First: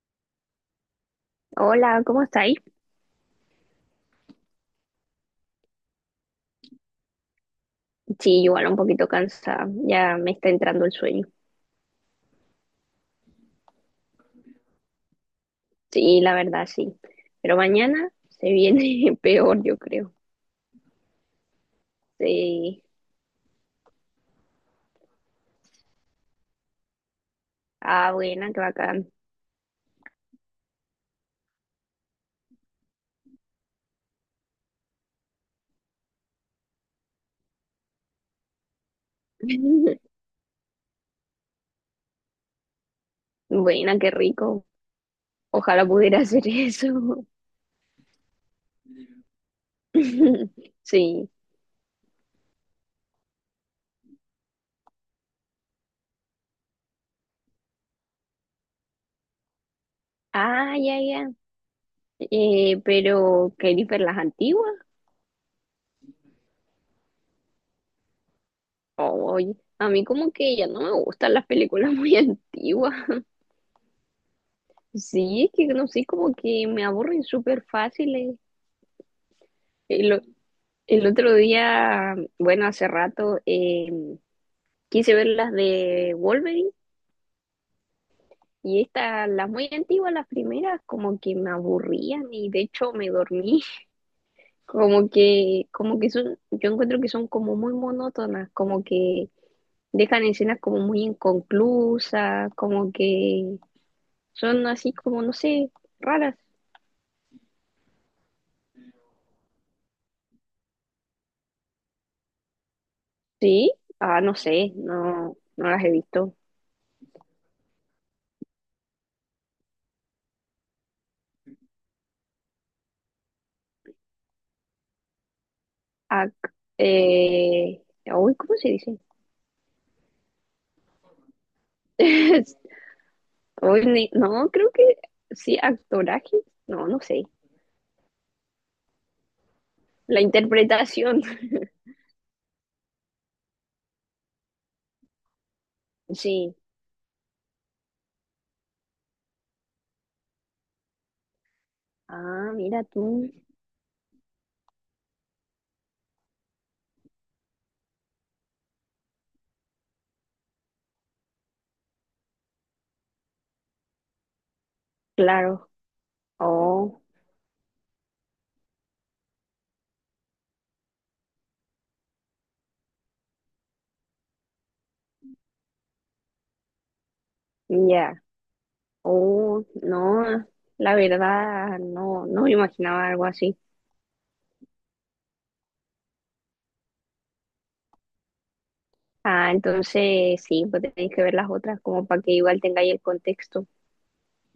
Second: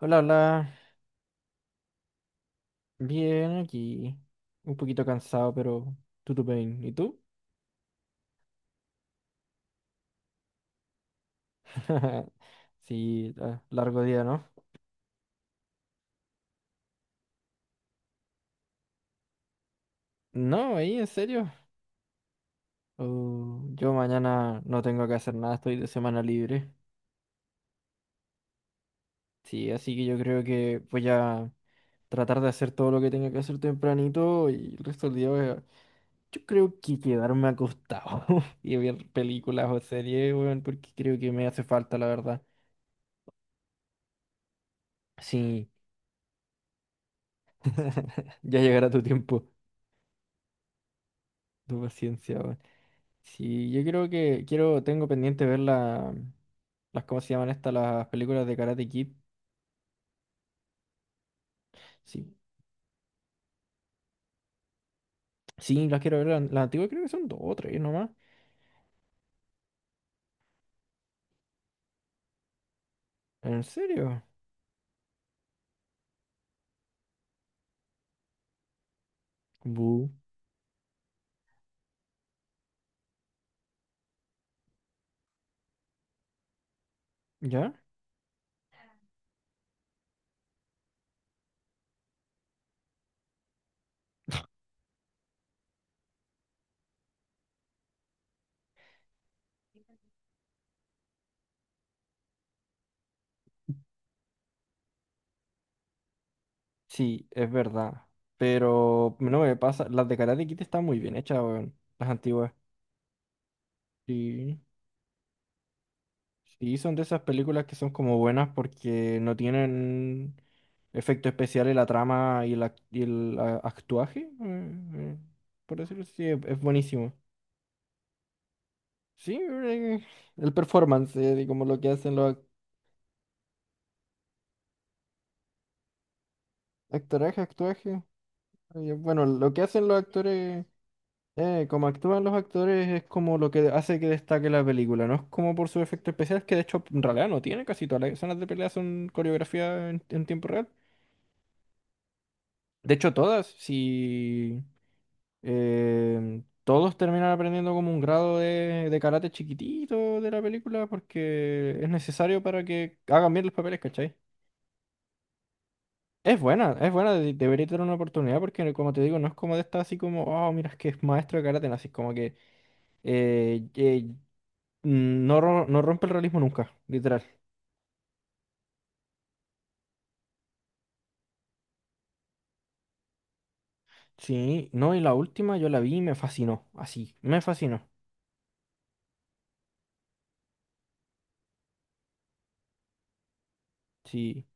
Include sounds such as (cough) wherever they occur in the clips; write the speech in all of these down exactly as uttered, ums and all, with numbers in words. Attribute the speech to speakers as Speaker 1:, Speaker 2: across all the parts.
Speaker 1: Hola, hola.
Speaker 2: Hola, ¿cómo estáis?
Speaker 1: Bien, aquí. Un poquito cansado, pero tutu bien. ¿Y tú?
Speaker 2: Sí, igual un poquito cansada, ya me está entrando el sueño.
Speaker 1: (laughs) Sí, la- largo día, ¿no?
Speaker 2: Sí, la verdad, sí. Pero mañana se viene (laughs) peor, yo creo.
Speaker 1: No, ahí, en serio.
Speaker 2: Sí.
Speaker 1: Oh, yo mañana no tengo que hacer nada, estoy de semana libre.
Speaker 2: Ah, buena, qué bacán.
Speaker 1: Sí, así que yo creo que voy a tratar de hacer todo lo que tenga que hacer tempranito y el resto del día voy a- yo creo que quedarme acostado (laughs) y ver películas o
Speaker 2: (laughs)
Speaker 1: series, weón, porque creo que me hace falta, la verdad.
Speaker 2: Buena, qué rico.
Speaker 1: Sí,
Speaker 2: Ojalá pudiera hacer eso.
Speaker 1: (laughs) ya llegará tu tiempo,
Speaker 2: (laughs) Sí.
Speaker 1: tu paciencia, weón. Sí, yo creo que quiero, tengo pendiente ver la, las, ¿cómo se llaman estas? Las películas de Karate Kid.
Speaker 2: Ah, ya, ya.
Speaker 1: Sí,
Speaker 2: Eh, pero, ¿qué ver las antiguas?
Speaker 1: sí, las quiero ver. Las, las antiguas creo que son dos o tres nomás.
Speaker 2: Oye, a mí como que ya no me gustan las películas muy (laughs) antiguas.
Speaker 1: ¿En serio?
Speaker 2: Sí, es que no sé, como que me aburren súper fáciles.
Speaker 1: Bu.
Speaker 2: El otro día, bueno, hace rato, eh, quise ver las de Wolverine
Speaker 1: ¿Ya?
Speaker 2: y estas, las muy antiguas, las primeras, como que me aburrían y de hecho me dormí. (laughs) Como que, como que son, yo encuentro que son como muy monótonas, como que dejan escenas como muy inconclusas, como que son así como, no sé, raras.
Speaker 1: Sí, es verdad. Pero no me pasa. Las de Karate Kid están muy bien hechas, weón. Las antiguas.
Speaker 2: Sí, ah, no
Speaker 1: Sí.
Speaker 2: sé, no, no las he visto.
Speaker 1: Sí, son de esas películas que son como buenas porque no tienen efecto especial en la trama y, el ac- y el ah, actuaje. eh, eh, Por decirlo así, es
Speaker 2: Ac-
Speaker 1: es buenísimo.
Speaker 2: eh, uy, ¿cómo se dice?
Speaker 1: Sí, eh, el performance, eh, y como lo que hacen los ac-
Speaker 2: (laughs) Hoy ni- no, creo que sí, actoraje. No, no sé.
Speaker 1: actoraje, actuaje. eh, Bueno, lo que hacen los
Speaker 2: La
Speaker 1: actores,
Speaker 2: interpretación.
Speaker 1: eh,
Speaker 2: (laughs)
Speaker 1: como actúan los actores es como lo que hace que destaque la película, no es como por sus efectos especiales, que
Speaker 2: Sí.
Speaker 1: de hecho en realidad no tiene casi todas las escenas de pelea son coreografía en, en tiempo real.
Speaker 2: Ah, mira
Speaker 1: De hecho
Speaker 2: tú.
Speaker 1: todas, si eh, todos terminan aprendiendo como un grado de, de karate chiquitito de la película porque es necesario para que hagan bien los papeles, ¿cachai?
Speaker 2: Claro.
Speaker 1: Es buena, es
Speaker 2: Oh,
Speaker 1: buena, de- debería tener una oportunidad porque como te digo, no es como de esta así como, oh, mira, es que es maestro de karate, no, así como que eh, eh, mm, no, ro- no rompe el realismo nunca, literal.
Speaker 2: ya. Oh, no. La verdad, no, no me imaginaba algo así.
Speaker 1: Sí, no, y la última yo la vi y me fascinó, así, me fascinó.
Speaker 2: Ah, entonces sí, pues tenéis que ver las otras como para que igual tengáis el contexto.
Speaker 1: Sí,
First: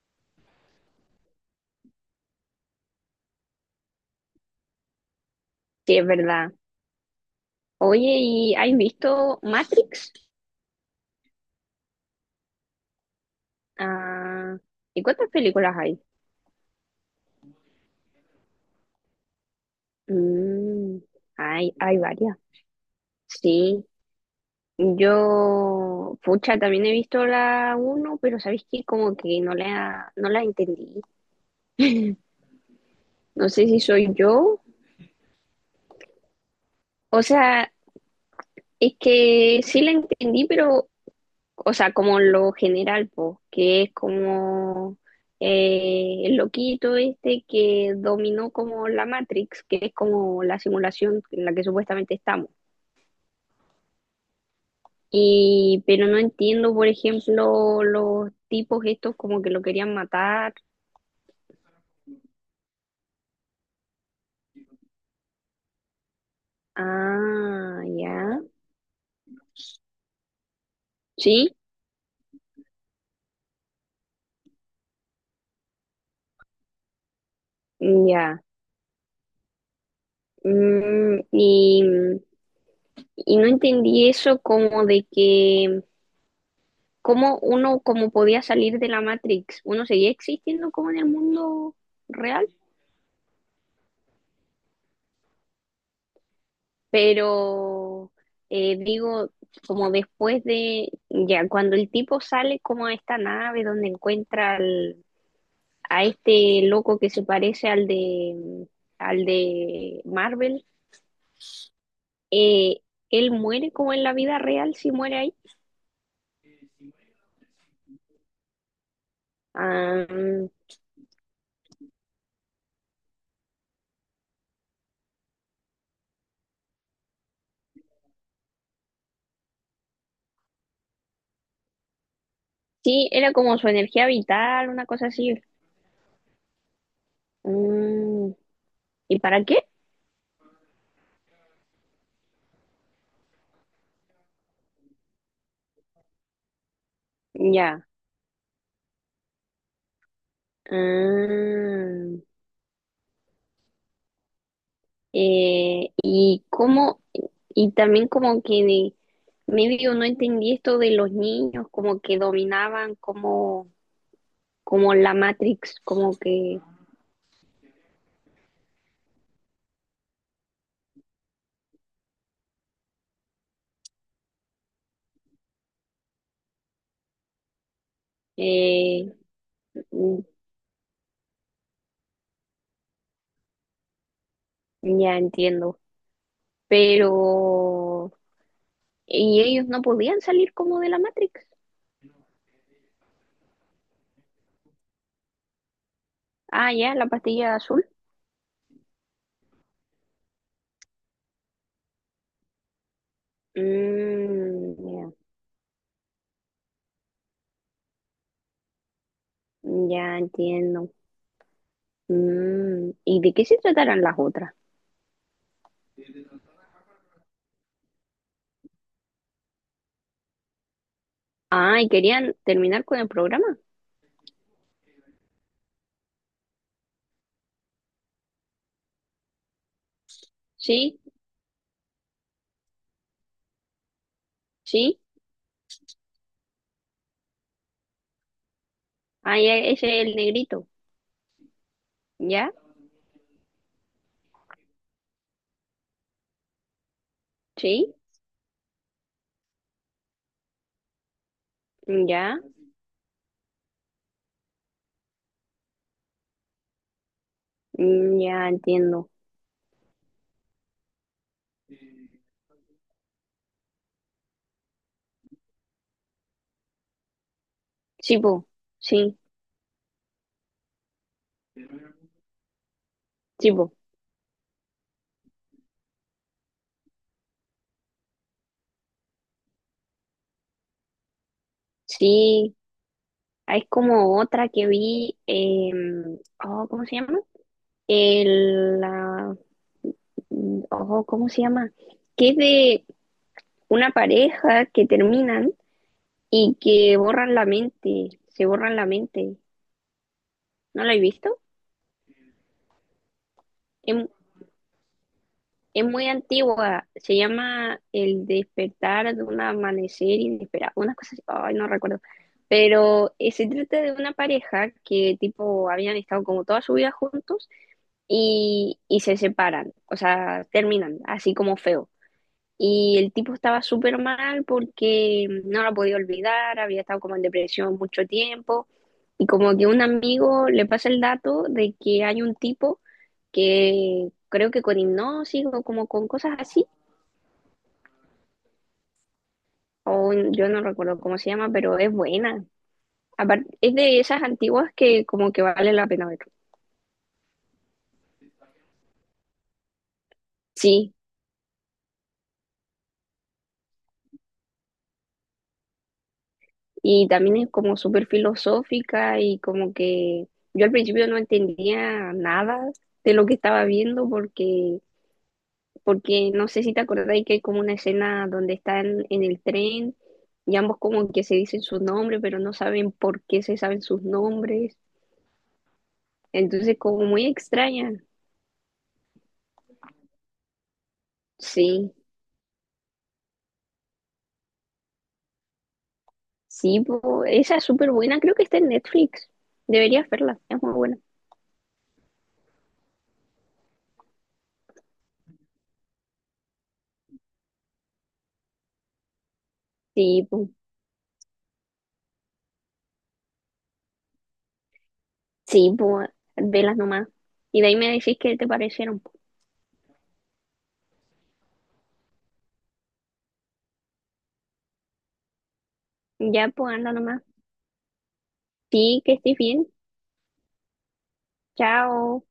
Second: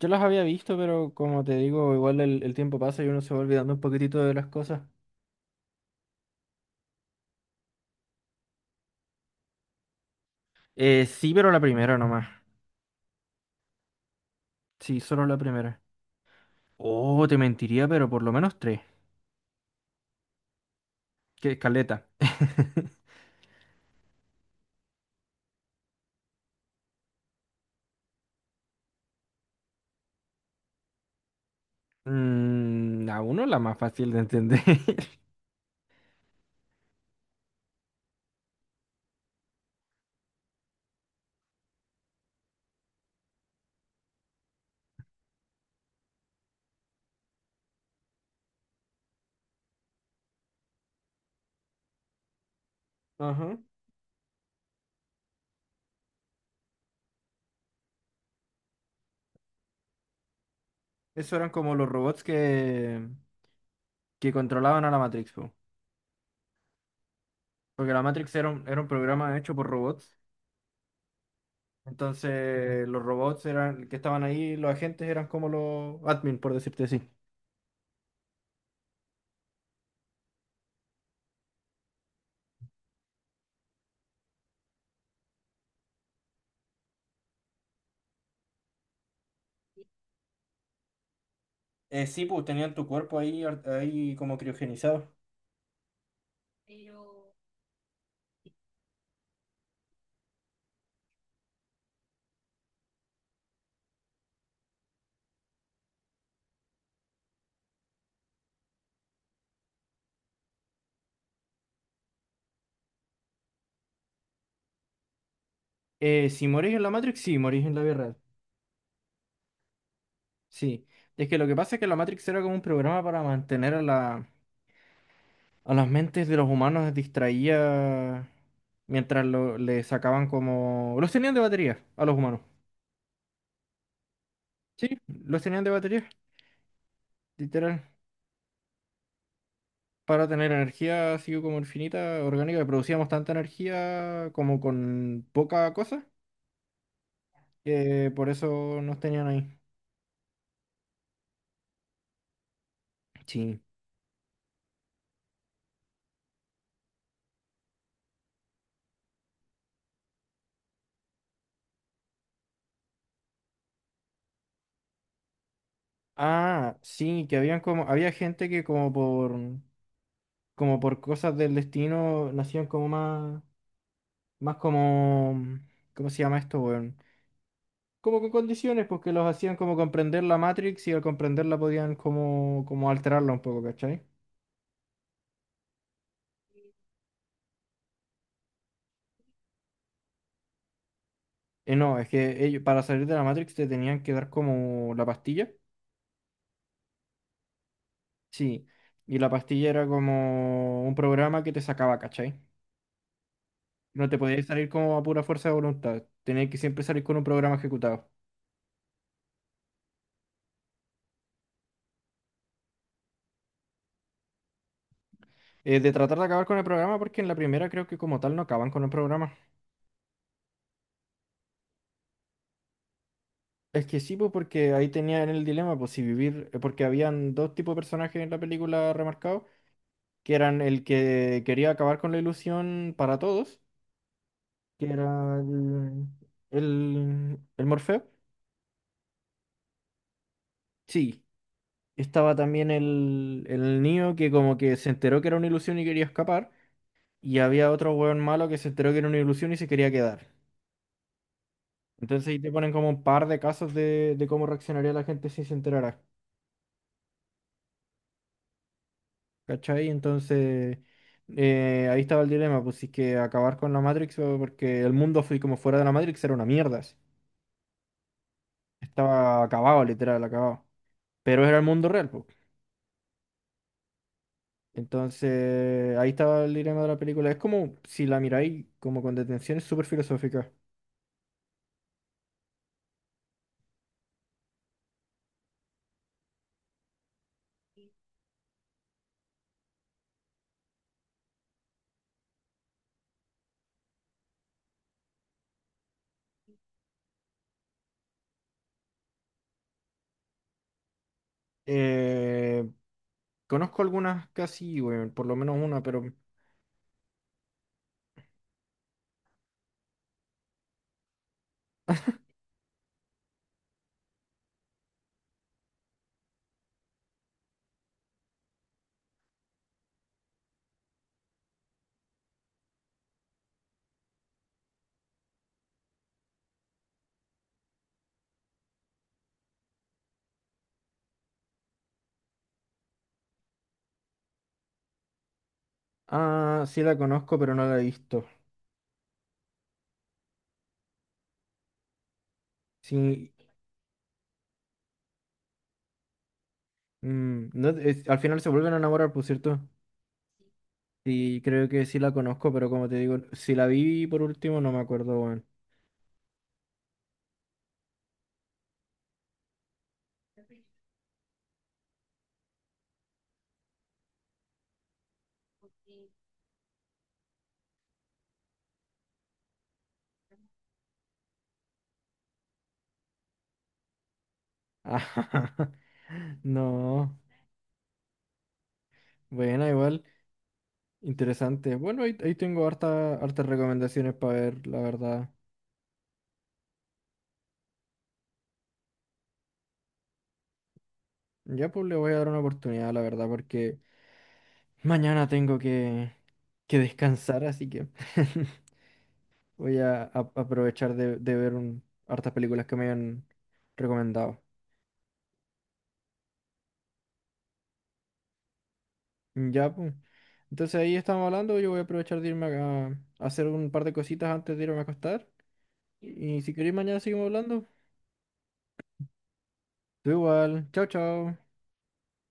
Speaker 1: yo las había visto, pero como te digo, igual el, el tiempo pasa y uno se va olvidando un poquitito de las cosas.
Speaker 2: Sí, es verdad. Oye, ¿y has visto Matrix?
Speaker 1: Eh, sí, pero la primera nomás.
Speaker 2: Ah,
Speaker 1: Sí,
Speaker 2: ¿y
Speaker 1: solo
Speaker 2: cuántas
Speaker 1: la
Speaker 2: películas
Speaker 1: primera.
Speaker 2: hay?
Speaker 1: Oh, te mentiría, pero por lo menos tres.
Speaker 2: Mm,
Speaker 1: Que
Speaker 2: hay, hay
Speaker 1: caleta.
Speaker 2: varias.
Speaker 1: (laughs)
Speaker 2: Sí. Yo, pucha, también he visto la uno, pero sabéis que como que no la, no la entendí.
Speaker 1: Mm, a uno
Speaker 2: No
Speaker 1: la
Speaker 2: sé
Speaker 1: más
Speaker 2: si
Speaker 1: fácil
Speaker 2: soy
Speaker 1: de entender.
Speaker 2: yo.
Speaker 1: (laughs)
Speaker 2: O sea, es que sí la entendí, pero, o sea, como lo general, pues, que es como eh, el loquito este que dominó como la Matrix, que es como la simulación en la que supuestamente estamos.
Speaker 1: Ajá.
Speaker 2: Y, pero no entiendo, por ejemplo, los tipos estos como que lo querían matar.
Speaker 1: Eso eran como los robots que, que controlaban a la Matrix, po.
Speaker 2: Ah,
Speaker 1: Porque la Matrix
Speaker 2: ya.
Speaker 1: era un, era un programa hecho por robots.
Speaker 2: Sí,
Speaker 1: Entonces, los robots eran que estaban ahí, los agentes eran como los admin, por decirte así.
Speaker 2: mm, ya. Mm, y, y no entendí eso como de que, cómo uno como podía salir de la Matrix, uno seguía existiendo como en el mundo
Speaker 1: Eh, sí, pues
Speaker 2: real,
Speaker 1: tenían tu cuerpo ahí, ar- ahí como criogenizado.
Speaker 2: pero eh, digo, como después de, ya, cuando el tipo sale como a esta nave donde encuentra al- a este loco que se parece al de, al de Marvel, eh, él muere como en la vida real si muere ahí.
Speaker 1: Eh, si morís en la Matrix, sí, morís en la vida real.
Speaker 2: Ah, mm,
Speaker 1: Sí. Es que lo que pasa es que la Matrix era como un programa para mantener a la, a las mentes de los humanos les distraía mientras lo, le sacaban como... Los tenían de batería a los humanos.
Speaker 2: sí, era como su energía vital, una
Speaker 1: Sí,
Speaker 2: cosa así.
Speaker 1: los tenían de batería, literal.
Speaker 2: Mm, ¿y para qué?
Speaker 1: Para tener energía así como infinita, orgánica, que producíamos tanta energía como con poca cosa,
Speaker 2: Ya.
Speaker 1: que por eso nos tenían ahí.
Speaker 2: Ah,
Speaker 1: Sí.
Speaker 2: eh, y cómo, y también como que de- medio no entendí esto de los niños, como que dominaban como, como la Matrix, como que
Speaker 1: Ah, sí, que habían como, había gente que como por, como por cosas del destino nacían como más, más como, ¿cómo se llama esto, weón? Como con condiciones, pues que
Speaker 2: eh,
Speaker 1: los hacían como
Speaker 2: mm,
Speaker 1: comprender la Matrix y al comprenderla podían como, como alterarla un poco, ¿cachai?
Speaker 2: ya entiendo. Pero, ¿y ellos no podían salir como de la Matrix?
Speaker 1: Eh, no, es que ellos, para salir de la Matrix te tenían que dar como la pastilla,
Speaker 2: Ah, ya, la pastilla azul.
Speaker 1: sí, y la pastilla era como un programa que te sacaba, ¿cachai? No te podías salir
Speaker 2: Mm,
Speaker 1: como a
Speaker 2: ya.
Speaker 1: pura fuerza de voluntad, tenías que siempre salir con un programa ejecutado.
Speaker 2: Ya entiendo. Mm, ¿y de qué se tratarán las otras?
Speaker 1: Eh, de tratar de acabar con el programa, porque en la primera creo que como tal no acaban con el programa.
Speaker 2: Ah, ¿y querían terminar con el programa?
Speaker 1: Es que sí, pues porque ahí tenían el dilema, pues si vivir, eh, porque habían dos tipos de personajes en la película remarcados. Que eran el
Speaker 2: Sí,
Speaker 1: que quería acabar con la ilusión para todos, que
Speaker 2: sí.
Speaker 1: era el, el, el Morfeo.
Speaker 2: Ah, ya, ese es el negrito.
Speaker 1: Sí, estaba
Speaker 2: ¿Ya?
Speaker 1: también el, el Neo que como que se enteró que era una ilusión y quería escapar, y había otro
Speaker 2: Sí,
Speaker 1: hueón malo que se enteró que era una ilusión y se quería quedar. Entonces ahí
Speaker 2: ya.
Speaker 1: te ponen como un par de casos de, de cómo reaccionaría la gente si se enterara,
Speaker 2: Mm, ya entiendo.
Speaker 1: ¿cachai? Entonces eh, ahí estaba el dilema, pues si es que acabar con la Matrix o- porque el mundo fue como fuera de la Matrix era una mierda.
Speaker 2: Sí, po. Sí,
Speaker 1: Estaba acabado, literal, acabado. Pero era el mundo real, po.
Speaker 2: sí, po.
Speaker 1: Entonces, ahí estaba el dilema de la película. Es como, si la miráis como con detención, es súper filosófica.
Speaker 2: Sí. Ah, es como otra que vi. Em, oh, ¿cómo se llama? El, la- mm, oh, ¿cómo se llama? Que es de una pareja que terminan y que borran la mente, se borran la mente. ¿No la he visto?
Speaker 1: Eh, conozco
Speaker 2: Es,
Speaker 1: algunas casi, bueno, por lo menos una,
Speaker 2: es
Speaker 1: pero...
Speaker 2: muy antigua, se llama El despertar de un amanecer inesperado, unas cosas, ay, no recuerdo. Pero eh, se trata de una pareja que tipo habían estado como toda su vida juntos y, y se separan, o sea, terminan, así como feo. Y el tipo estaba súper mal porque no lo podía olvidar, había estado como en depresión mucho tiempo. Y como que un amigo le pasa el dato de que hay un tipo que creo que con hipnosis o como con cosas
Speaker 1: Ah,
Speaker 2: así,
Speaker 1: sí la conozco, pero no la he visto.
Speaker 2: o yo no recuerdo cómo se llama, pero es buena.
Speaker 1: Sí,
Speaker 2: Aparte, es de esas antiguas que como que vale la pena ver.
Speaker 1: mm, no, es- al final se vuelven a enamorar, por cierto.
Speaker 2: Sí,
Speaker 1: Y creo que sí la conozco, pero como te digo, si la vi por último, no me acuerdo, bueno.
Speaker 2: y también es como súper filosófica y como que yo al principio no entendía nada de lo que estaba viendo porque porque no sé si te acordáis que hay como una escena donde están en el tren y ambos como que se dicen sus nombres, pero no saben por qué se saben sus nombres.
Speaker 1: (laughs)
Speaker 2: Entonces, como
Speaker 1: No,
Speaker 2: muy extraña.
Speaker 1: buena igual. Interesante.
Speaker 2: Sí,
Speaker 1: Bueno, ahí, ahí tengo harta, hartas recomendaciones para ver, la verdad.
Speaker 2: sí, po, esa es súper buena, creo que está en Netflix. Deberías verla, es muy buena.
Speaker 1: Ya pues le voy a dar una oportunidad, la verdad, porque mañana tengo que, que descansar, así que (laughs) voy a, a-
Speaker 2: Sí, po,
Speaker 1: aprovechar de, de ver un- hartas películas que me han recomendado.
Speaker 2: sí, po, velas nomás. Y de ahí me decís qué te parecieron. Po.
Speaker 1: Ya pues. Entonces ahí estamos hablando, yo voy a aprovechar de irme a, a hacer un par de cositas antes de irme a acostar. Y,
Speaker 2: Ya,
Speaker 1: si queréis
Speaker 2: pues anda
Speaker 1: mañana
Speaker 2: nomás.
Speaker 1: seguimos hablando.
Speaker 2: Sí, que estés bien.
Speaker 1: Tú igual. Chao, chao.
Speaker 2: Chao.